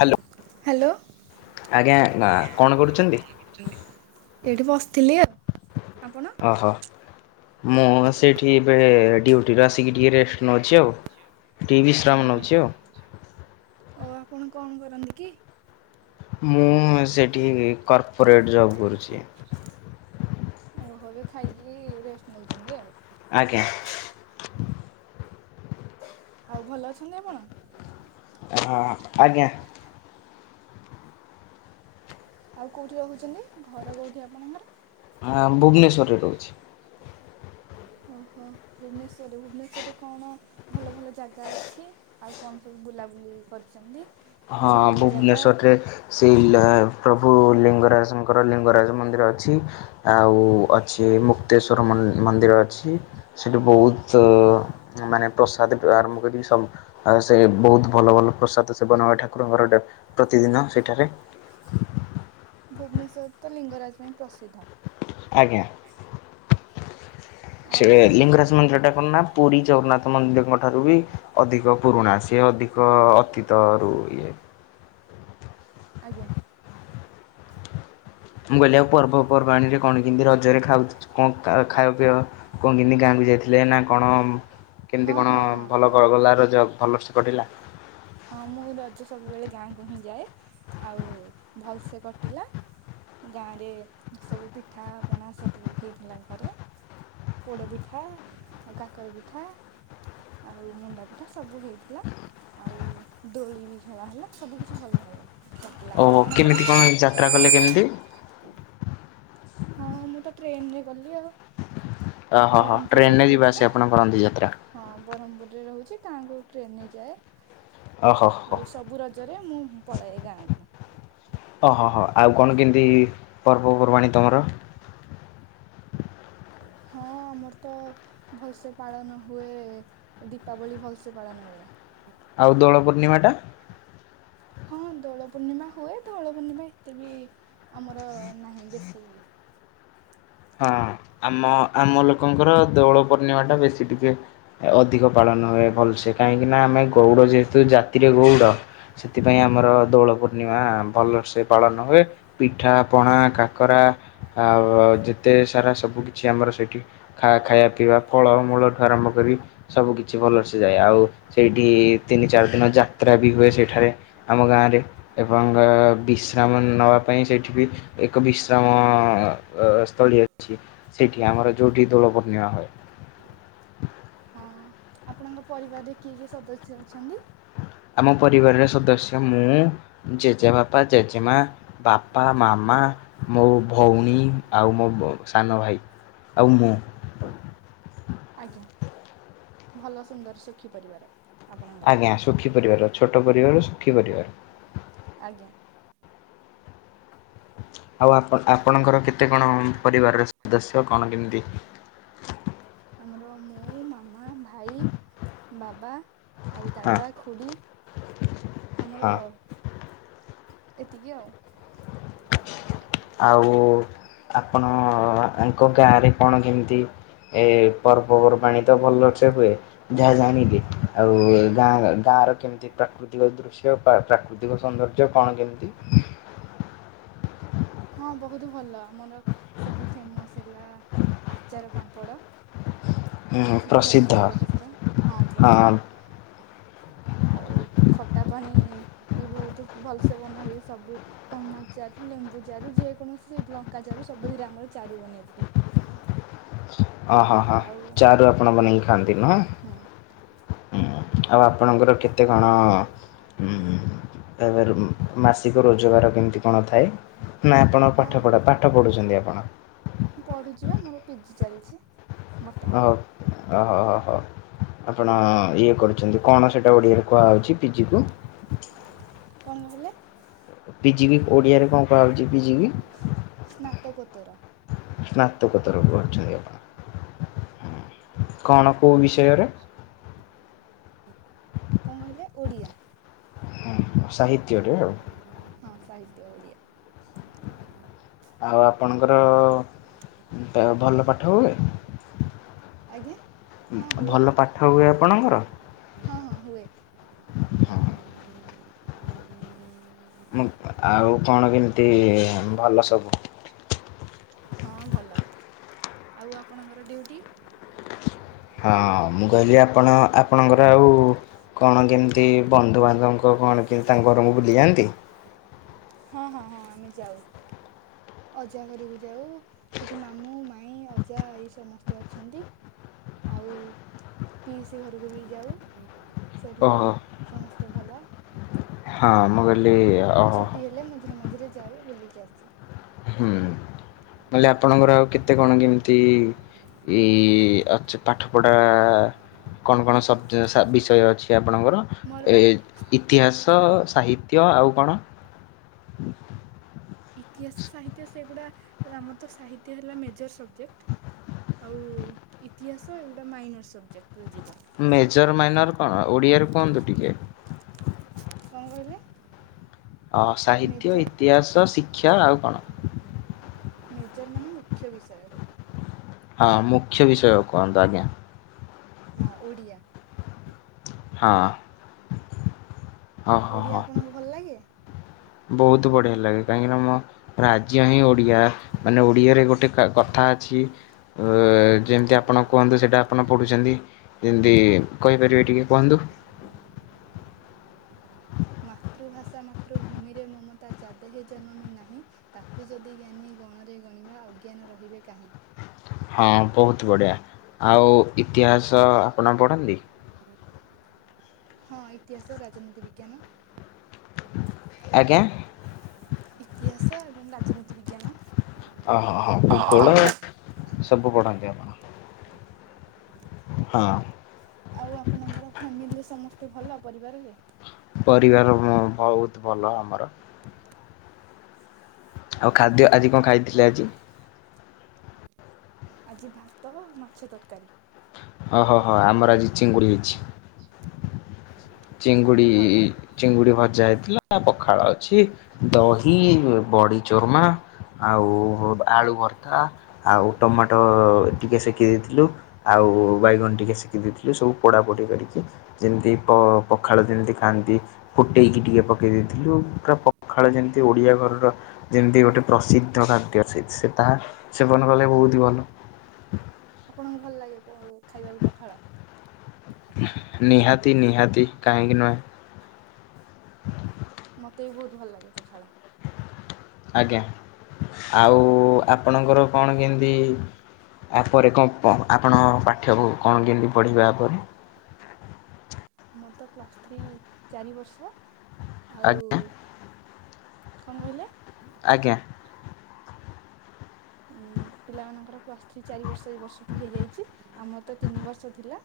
Hello. Hello. ଆଜ୍ଞା କଣ କରୁଛନ୍ତି? ଏଇଠି ବସିଥିଲି ଆଉ। ଆପଣ? ଓହୋ। ମୁଁ ସେଇଠି ଇବେଳେ ଡି୍ୟୁଟିରୁ ଆସିକି ଟିକି ରେଷ୍ଟ ନେଉଛି ଆଉ। ଟିକେ ବିଶ୍ରାମ ଓହୋ। ନଉଛି ଆଉ। ଓ ଆପଣ କଣ କରନ୍ତି କି? ମୁଁ ସେଠି କର୍ପୋରେଟ ଜବ କରୁଚି। ଓହୋ ଏବେ ଖାଇକି ରେଷ୍ଟ ନଉଚନ୍ତି ଆଉ। ଆଜ୍ଞା। ଆଉ ଭଲ ଅଛନ୍ତି ଆପଣ? ଆଜ୍ଞା। ଆଉ କେଉଁଠି ରହୁଚନ୍ତି? ଘର କୋଉଁଠି ଆପଣଙ୍କର? ଆ ଭୁବନେଶ୍ୱରରେ ରହୁଛି। ଓହୋ। ଭୁବନଶ୍ଵରରେ ଭୁବନେଶ୍ୱରରେ କଣ ଭଲ ଭଲ ଜାଗା ଅଛି? ଆଉ କଣ ସବୁ ବୁଲାବୁଲି କରିଚନ୍ତି? ହଁ ଭୁବନେଶ୍ୱରରେ ସେଇ ଲ ପ୍ରଭୁ ଲିଙ୍ଗରାଜଙ୍କର ଲିଙ୍ଗରାଜ ମନ୍ଦିର ଅଛି। ଆଉ ଅଛି ମୁକ୍ତେଶ୍ଵର ମନ୍ଦିର ଅଛି। ସେଠୁ ବହୁତ ମାନେ ପ୍ରସାଦ ଠୁ ଆରମ୍ଭ କରିକି ସବୁ ଆଉ ସେ ବହୁତ ଭଲ ଭଲ ପ୍ରସାଦ ସେବନ ଠାକୁରଙ୍କର ଟେ ପ୍ରତିଦିନ ସେଠାରେ। ଭୁବନେଶ୍ଵର ତ ଲିଙ୍ଗରାଜ ପାଇଁ ପ୍ରସିଦ୍ଧ। ଆଜ୍ଞା। ଆଉ ସେ ଲିଙ୍ଗରାଜ ମନ୍ଦିରଟା କଣ ନା ପୁଡ଼ି ଜଗନ୍ନାଥ୍ ମନ୍ଦିଡ଼ଙ୍କ ଠାରୁ ବି ଅଦିକ ପୁରୁଣା ସିଏ ଅଦିକ ଅତୀ ତରୁ ଇଏ। ଆଜ୍ଞା। ମୁଁ କଇଲିି ଆଉ ପର୍ବପର୍ବାଣିରେ କଣ କେମତି ରଜରେ ଖାଉଚ କଁ କା ଖାଅ ପିଆ? କନ କେମତି ଗାଁ କୁ ଯାଇଥିଲେ ନା କଣ? କେମତି ହଁ କଣ ହଁ ହଁ ଭଲ ଗ ହଁ। ଗଲା ରଜ ଭଲ ସେ କଟିଲା? ହଁ ମୁଁ ରଜ ସବୁବେଳେ ଗାଁକୁ ହିଁ ଯାଏ ଆଉ ଭଲସେ କଟିଲା। ଗାଁରେ ସବୁ ପିଠାପଣା ସବୁ ହୋଇଥିଲା ଘରେ। ପୋଡ଼ ପିଠା ଆଉ କାକର ପିଠା ଆଉ ମୁଣ୍ଡା ପିଠା ସବୁ ହେଇଥିଲା। ଆଉ ଦୋଳି ବି ଖେଳା ହେଲା ସବୁ କିଛି ଭଲ ହେଲା କଟିଲା। ଆଉ ଓହୋ ଆପଣଙ୍କର? କେମିତି [unintelligible] କଲେ କେମତି? ହଁ ମୁଁ ତ ଟ୍ରେନ୍ ରେ ଗଲି ଆଉ। ଓହୋ ହୋ ବରମ୍ପୁର୍ ରେ ଟ୍ରେନରେ ଯିବା ରହୁଛି ତ। ଆସିବା ଆପଣ କରନ୍ତି ଯାତ୍ରା ହଁ ବରହମ୍ପୁର୍ ରେ ରହୁଛି ତା ଆଁଗୁ ଟ୍ରେନ୍ ନେ ଯାଏ। ଓହୋ ହୋ ଆଉ ସବୁ ରଜରେ ମୁଁ ପଳାଏ ଗାଁକୁ। ଅ ହ ହ ଆଉ କଣ କେମ୍ତି ପର୍ବପର୍ବାଣି ତମର? ହଁ ମୋର୍ ତ ଭଲ୍ ସେ ପାଳନ ହୁଏ। ଦୀପାବଳି ଭଲ୍ ସେ ପାଳନ ହୁଏ। ଆଉ ଦୋଳ ପୂର୍ଣ୍ଣିମା ଟା? ହଁ ଦୋଳ ପୂର୍ଣ୍ଣିମା ହୁଏ। ଦୋଳ ପୂର୍ଣ୍ଣିମା ଏତେ ବି ଆମର ନାହିଁ ବେଶୀ। ହାଁ ଆମ ଆମ ଲୋକଙ୍କର ଦୋଳ ପୂର୍ଣ୍ଣିମାଟା ବେଶୀ ଟିକେ ଅଦିକ ପାଳନ ହୁଏ ଭଲ୍ ସେ କାଇଁକିନା ଆମେ ଗଉଡ଼ ଯେହେତୁ ଜାତିରେ ଗଉଡ଼। ସେଥିପାଇଁ ଆମର ଦୋଳ ପୂର୍ଣ୍ଣିମା ଭଲର୍ସେ ପାଳନ ହୁଏ। ପିଠା ପଣା କାକରା ଆୱ ଯେତେ ସାରା ସବୁକିଛି ଆମର ସେଠି ଖା ଖାଇଆ ପିଇବା ଫଳ ମୂଳଠୁ ଆରମ୍ଭ କରି ସବୁ କିିଛି ଭଲ ସେ ତୁ ଯାଏ। ଆଉ ସେଇଟି ତିନି ଚାର୍ ଦିନ ଯାତ୍ରା ବି ହୁଏ। ସେଠାରେ ଆମ ଗାଁରେ। ଏବଂ ଆ ବିଶ୍ରାମ ନବା ପାଇଁ ସେଠିକି ଏକ ବିଶ୍ରାମ ଅ ପୁଳି ଅଛି ସେଇଠି ଆମର ଯୋଉଠି ଦୋଳ ପୂର୍ଣିମା ହଏ। ହଁ ଆପଣଙ୍କ ପରିବାର୍ ରେ କିଏ କିଏ ସଦସ୍ୟ ଅଛନ୍ତି? ଆମ ପରିବାର୍ ରେ ସଦସ୍ୟ ମୁଁ ଜେଜେ ବାପା ଜେଜେ ମା। ବାପା, ମାମା, ମୋ ଭଉଣୀ ଆଉ ମୋ ବ ସାନ ଭାଇ। ଆଉ ମୁଁ। ଆଜ୍ଞା ଭଲ ସୁନ୍ଦର୍ ସୁଖୀ ପରିବାର। ଆପଣଙ୍କର ଆଜ୍ଞା ସୁଖୀ ପରିବାର। ଛୋଟ ପରିବାର ସୁଖୀ ପରିବାର। ଆଜ୍ଞା। ଆଉ ଆପନ୍ ଆପଣଙ୍କର କେତେ କଣ ଉମ୍ ପରିବାରରେ ସଦସ୍ୟ କଣ କେମ୍ତି? ଆମର ମୁଁ, ମାମା, ମା। ଭାଇ, ବାବା ଆଉ ହଁ ଦାଦା, ଖୁଡ଼ି। ଆମର ହଁ। ଏତିକି ଆଉ। [inaudible] ଆଉ ଆପଣ ଆଙ୍କ ଗାଁରେ କଣ କେମ୍ତି। ଏ ପର୍ବପର୍ବାଣି ତ ଭଲର୍ସେ ହୁଏ। ଯାହା ଜାଣିଲି ଆଉ ଗାଁ ଗାଁର କେମ୍ ତି ପ୍ରାକୃତିକ ଦୃ ଶ୍ୟ ପା ପ୍ରାକୃତିକ ସୌନ୍ଦର୍ଯ୍ୟ କଣ କେମ୍ ତି? ହଁ ବହୁତ୍ ଭଲ ଆମର ସେଠି ଫେମସ୍ ହେଲା ଆଚାର ପାମ୍ପଡ଼। ଉଁ ସେଠିକି ପ୍ରସିଦ୍ଧ ଆସିବେ ଗୋଟେ ଥର। ହଁ ପ୍ରସିଦ୍ଧ। ଆଉ ଖଟା ପାଣି ବି ବହୁତୁ ଭଲ୍ ସେ ବନା ହୁଏ ସବୁ। ଟମାଟ୍ ଜାରୁ ଲେମ୍ବୁ ଜାରୁ ଯେକୌଣସି ଲଙ୍କା ଜାରୁ ସବୁଥିରେ ଆମର ଚାରୁ ବନେଇକି ପିଉ। ଓହ ହଁ ହଁ ଆଉ ଚାରୁ ଆପଣ ବନେଇକି ଖାଆନ୍ତି ନୁହଁ। ହୁଁ ଉଁ ଆଉ ଆପଣଙ୍କର କେତେ କ? କଣ ଉମ୍ ଏବେର୍ ମାସିକ ରୋଜଗାର କେମିତି କଣ ଥାଏ? ନା ଆପଣ ପାଠ ପଢା ପାଠ ପଢୁଛନ୍ତି ଆପଣ। ପଢୁଚି ବା ମୋର ପିଜି ଚାଲଚି। ଅହୋ ଅ ହ ହ ହ ଆପଣ ଇଏ କରୁ ଚନ୍ତି କଣ ସେଇଟା ଓଡିଆରେ କୁହାଉଛିି ପି ଜି କୁ? କଣ କହିଲେ? ପି ଜି କି ଓଡିଆରେ କଣ କୁହା ହଉଛି ପି ଜି କି? ସ୍ନାତକୋତ୍ତର। ସ୍ନାତକୋତ୍ତର କରୁଛନ୍ତି ଆପଣ। କଣ କୋଉ ବିଷୟରେ? କଣ କହିଲେ? ଓଡ଼ିଆ। ହଁ ସାହିତ୍ୟରେ ଆଉ। ହଁ ସାହିତ୍ୟ ଓଡ଼ିଆ। ଆଉ ଆପଣଙ୍କର ଭଲ ପାଠ ହୁଏ? ଆଜ୍ଞା ହଁ ହୁଏ ଭଲ ପାଠ ହୁଏ ଆପଣଙ୍କର? ହଁ ହଁ ହୁଏ। ମୁଁ ଆଉ କଣ କେମିତି ଭଲ ସବୁ। ହଁ ଭଲ ଆଉ ଆପଣଙ୍କର ଡିଉଟି? ହଁ ମୁଁ କହିଲି ଆପଣ ଆପଣଙ୍କର ଆଉ କଣ କେମିତି ବନ୍ଧୁବାନ୍ଧବଙ୍କ କଣ କେମିତି ତାଙ୍କ ଘରକୁ ବୁଲିଯାଆନ୍ତି? ହଁ ହଁ ହଁ ଆମେ ଯାଉ ଅଜା ଘରକୁ ଯାଉ। ସେଠି ମାମୁଁ ମାଇ ଅଜା ଏଇ ସମସ୍ତେ ଅଛନ୍ତି। ଆଉ ପିଇଶି ଘରକୁ ବି ଯାଉ ସେଇଠି ବି ଓହୋ ସମସ୍ତେ ଭଲ। ହଁ ମୁଁ କହିଲି ଅ ଛୁଟି ହେଲେ ମଝିରେ ମଝିରେ ଯାଉ ବୁଲିକି ଆସୁ। ହୁଁ ବୋଲେ ଆପଣଙ୍କର ଆଉ କେତେ କଣ କେମିତି ଏଇ ଆଛ ପାଠପଢ଼ା କଣ କଣ [unintelligible] ବିଷୟ ଅଛି ଆପଣଙ୍କର? ମୋର ଏ ବା ଇତିହାସ ସାହିତ୍ୟ ଆଉ କଣ? ଇତିହାସ ସାହିତ୍ୟ ସେଗୁଡ଼ା ଆମର ତ ସାହିତ୍ୟ ହେଲା ମେଜର ସବଜେକ୍ଟ। ଆଉ ଇତିହାସ ଏଗୁଡା ମାଇନର୍ ସବଜେକ୍ଟରେ ଯିବ। ମେଜର୍ ମାଇନର୍ କଣ ଓଡ଼ିଆରେ କୁହନ୍ତୁ ଟିକେ। କଣ କହିଲେ? ଅ ସାହିତ୍ୟ ମେଜର ଇତିହାସ ଶିକ୍ଷା ଆଉ କଣ? ମେଜର ମାନେ ମୁଖ୍ୟ ବିଷୟ ସେଇଟା। ହଁ ମୁଖ୍ୟ ବିଷୟ କୁହନ୍ତୁ ଆଜ୍ଞା। ହଁ ଓଡ଼ିଆ ହଁ ହଁ ଓଃ ଓଡ଼ିଆ ହଁ ଆପଣଙ୍କୁ ଭଲ ଲାଗେ ବହୁତ ବଢିଆ ଲାଗେ କାହିଁକିନା ମ ରାଜ୍ୟ ହିଁ ଓଡିଆ ମାନେ ଓଡିଆରେ ଗୋଟେ କଥା ଅଛି ଯେମିତି ଆପଣ କୁହନ୍ତୁ ସେଇଟା ଆପଣ ପଢ଼ୁଛନ୍ତି ଯେମିତି କହିପାରିବେ ଟିକେ? କୁହନ୍ତୁ? ମାତୃଭାଷା ମାତୃ ଭୂମିରେ ମମତା ଯାଦେହେ ଜନମୀ ନାହିଁ ତାକୁ ଯଦି ଜ୍ଞାନୀ ଗଣରେ ଗଣିବା ଅଜ୍ଞାନ ରହିବେ କାହିଁ। ହଁ ବହୁତ ବଢ଼ିଆ ଆଉ ଇତିହାସ ଆପଣ ପଢ଼ନ୍ତି? [inaudible] ହଁ ଇତିହାସ ରାଜନୀତି ବିଜ୍ଞାନ ଆଜ୍ଞା? ଇତିହାସ ଏବଂ ରାଜନୀତି ଓହୋ ହଁ ଭୂଗୋଳ ବିଜ୍ଞାନ। ସବୁ ପଢ଼ାନ୍ତି ଆପଣ। ହଁ ଆଉ ଆପଣଙ୍କର ଫ୍ୟାମିଲି ସମସ୍ତେ ଭଲ ପରିବାରରେ? ପରିବାର ବହୁତ ଭଲ ଆମର। ଆଉ ଖାଦ୍ୟ ଆଜି କଣ ଖାଇଥିଲେ ଆଜି? ଆଜି ଭାତ ମାଛ ତରକାରୀ। ଓହୋ ହୋ ଆମର ଆଜି ଚିଙ୍ଗୁଡି ହେଇଛି। ଚିଙ୍ଗୁଡ଼ି ଭଲ ଚିଙ୍ଗୁଡି ଭଜା ହେଇଥିଲା ପଖାଳ ଅଛି ଦହି ବଡି ଚୋର୍ମା ଆଉ ଆଳୁ ଭର୍ତା ଆଉ ଟମାଟୋ ଟିକେ ସେକେଇ ଦେଇଥିଲୁ। ଆଉ ବାଇଗଣ ଟିକେ ଶିଖି ଦେଇଥିଲୁ ସବୁ ପଢାପୋଢ଼ି କରିକି ଯେମିତି ପ ପଖାଳ ଯେମିତି ଖାଆନ୍ତି ଫୁଟେଇକି ଟିକେ ପକେଇ ଦେଇେଇଥିଲୁ ପୁରା ପଖାଳ ଯେମିତି ଓଡିଆ ଘରର ଯେମିତି ଗୋଟେ ପ୍ରସିଦ୍ଧ ଖାଦ୍ୟ ସେ ସେ ତାହା ସେବନ କଲେ ବହୁତି ଭଲ। ଆପଣଙ୍କୁ ଭଲ ଲାଗେ ପ ଖାଇବାକୁ ପଖାଳ? ନିହାତି ନିହାତି କାହିଁକି ନୁହେଁ। ମତେ ବି ବହୁତ୍ ଭଲ ଲାଗେ ପଖାଳ। ଆଜ୍ଞା ଆଉ ଆପଣଙ୍କର କଣ କେମିତି ଆ ପରେ କଣ ପ ଆପଣ ପାଠ୍ୟ କଣ କେମିତି ପଢ଼ିବେ ପରେ? ଆମର ତ ପ୍ଲସ୍ ଥ୍ରୀ ଚାରି ବର୍ଷ ଆଉ ଆଜ୍ଞା କଣ କହିଲେ? ଆଜ୍ଞା। ପିଲାମାନଙ୍କର ପ୍ଲସ୍ ଥ୍ରୀ ଚାରି ବର୍ଷ ଏ ବର୍ଷଠୁ ହେଇଯାଇଛି ଆମର ତ ତିନି ବର୍ଷ ଥିଲା।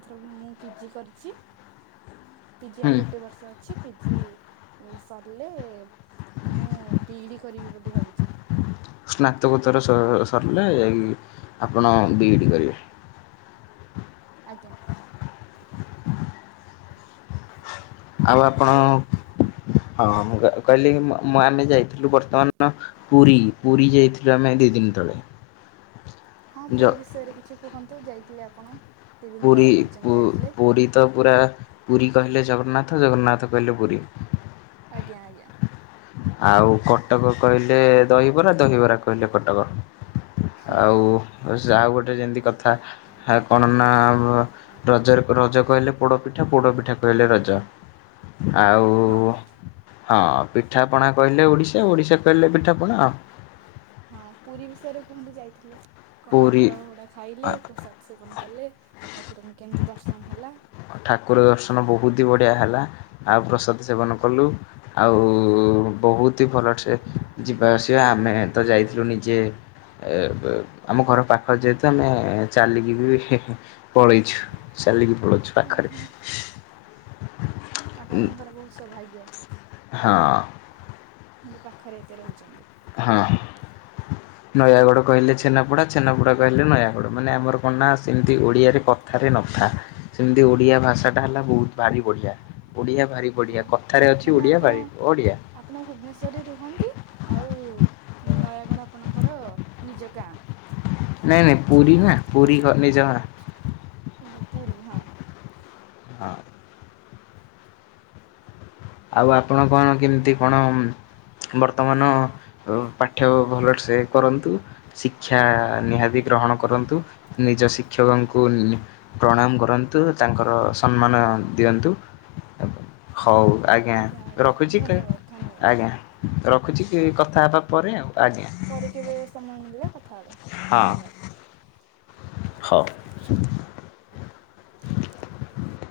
ଏଥର ମୁଁ ପିଜି କରିଛି ପିଜି ହୁଁ ଆଉ ଗୋଟେ ବର୍ଷ ଅଛି। ପିଜି ସରିଲେ ମୁଁ ବିଇ ଡ଼ି କରିବି ବୋଲି ଭାବିଛି। ସ୍ନାତକୋତ୍ତର ସ ସରିଲେ ଯାଇ ଆପଣ ବି ଏଇଡ଼ି କରିବେ। ଆଜ୍ଞା। ଆଉ ଆପଣ ହଁ ମୁଁ କ କହିଲି କି ମ ମ ଆମେ ଯାଇଥିଲୁ ବର୍ତ୍ତମାନ ପୁରୀ ପୁରୀ ଯାଇଥିଲୁ ଆମେ ଦିଇ ଦିନି ତଳେ। ହଁ ଜ ପୁରୀ ବିଷୟରେ କିଛି କୁହନ୍ତୁ ଯାଇଥିଲେ ଆପଣ। ଦୁଇ ଦିନ ପୁରୀ ତଳେ ପୁ କହୁଛନ୍ତି ଯାଇଥିଲେ ପୁରୀ ତ ପୁରା ପୁରୀ କହିଲେ ଜଗନ୍ନାଥ ଜଗନ୍ନାଥ କହିଲେ ପୁରୀ। ଆଜ୍ଞା ଆଜ୍ଞା। ଆଉ କଟକ କହିଲେ ଦହିବରା ଦହିବରା କହିଲେ କଟକ। ହୁଁ ହଁ ଆଉ ଆଉ ସେ ଆଉ ଗୋଟେ ଯେମିତି କଥା ଆ କଣ ନା ବ। ରଜରେ ରଜ କହିଲେ ପୋଡପିଠା ପୋଡ ପିଠା କହିଲେ ରଜ। ଆଉ ହଁ ହଁ ପିଠା ପଣା କହି ହେଲେ ଓଡ଼ିଶା ଓଡ଼ିଶା କହିଲେ ପିଠାପଣା ଆଉ। ହଁ ପୁରୀ ବିଷୟରେ କୁହନ୍ତୁ ଯାଇଥିଲେ? କଣ ପୁରୀ ଅଭଡ଼ା ଫଭଡ଼ା ଖାଇଲେ ପ୍ରସାଦ ସେବନ କଲେ ଆଉ ଠାକୁରଙ୍କୁ କେମିତି ଦର୍ଶନ ହେଲା? ଠାକୁର ଦର୍ଶନ ବହୁତ୍ ହି ବଢ଼ିଆ ହେଲା ଆଉ ପ୍ରସାଦ ସେବନ କଲୁ। ଆଉ ବହୁତି ଭଲସେ ଯିବା ଆସିବା ଆମେ ତ ଯାଇଥିଲୁ ନିଜେ ଏ ଏ ଆମ ଘର ପା ଖ ଯେହେତୁ ଆମେ ଚାଲିକି ବି ହେ ହେ ପଳେଇଛୁ ଚାଲିକି ପଳଉଛୁ ପାଖରେ। ଓହୋ ଆପଣଙ୍କର ବହୁତ୍ ସୌଭାଗ୍ୟ। ହଁ। ଏମିତି ପାଖରେ ଏତେ ରହୁଛନ୍ତି। ହଁ ନୟାଗଡ କହିଲେ ଛେନାପଡା ଛେନାପଡା କହିଲେ ନୟାଗଡ ମାନେ ଆମର କଣ ନାଁ ସେମିତି ଓଡ଼ିଆରେ କଥାରେ ନଥାଏ ସେମିତି ଓଡ଼ିଆ ଭାଷା ହେଲା ବହୁତ୍ ଭାରି ବଢିଆ ଓଡିଆ ଭାରି ହଁ ବଢିଆ କଥାରେ ଅଛି ମାନେ ଓଡିଆ ଆପଣ ଭାରି ବଢିଆ। ଆପଣ ଭୁବନେଶ୍ୱରରେ ରୁହନ୍ତି ଆଉ ନୟାଗଡ଼ ଆପଣଙ୍କର ନିଜ ଗାଁ। ନାଇଁ ନାଇଁ ପୁରୀ ନା ପୁରୀ ଘ ନିଜ ଗାଁ। ଓହୋ ପୁରୀ ହଁ। ହଁ। ଆଉ ଆପଣ କଣ କେମିତି କଣ ବର୍ତ୍ତମାନ ପାଠ୍ୟ ଭଲରେ ସେ କରନ୍ତୁ। ଶିକ୍ଷା ନିହାତି ଗ୍ରହଣ କରନ୍ତୁ ନିଜ ଶିକ୍ଷକଙ୍କୁ ଲି ପ୍ରଣାମ କରନ୍ତୁ ତାଙ୍କର ସମ୍ମାନ ଦିଅନ୍ତୁ ହଉଗା। ଆଜ୍ଞା ଆଜ୍ଞା ରଖୁଛି କା ଧନ୍ୟବାଦ ଧନ୍ୟବାଦ ଆଜ୍ଞା ରଖୁଛି କି ଆଜ୍ଞା। କଥା ହେବା ପରେ ଆଉ। ଆଜ୍ଞା ପରେ କେବେ ସମୟ ମିଳିଲେ କଥା ହେବା ଧନ୍ୟବାଦ୍। ହଁ।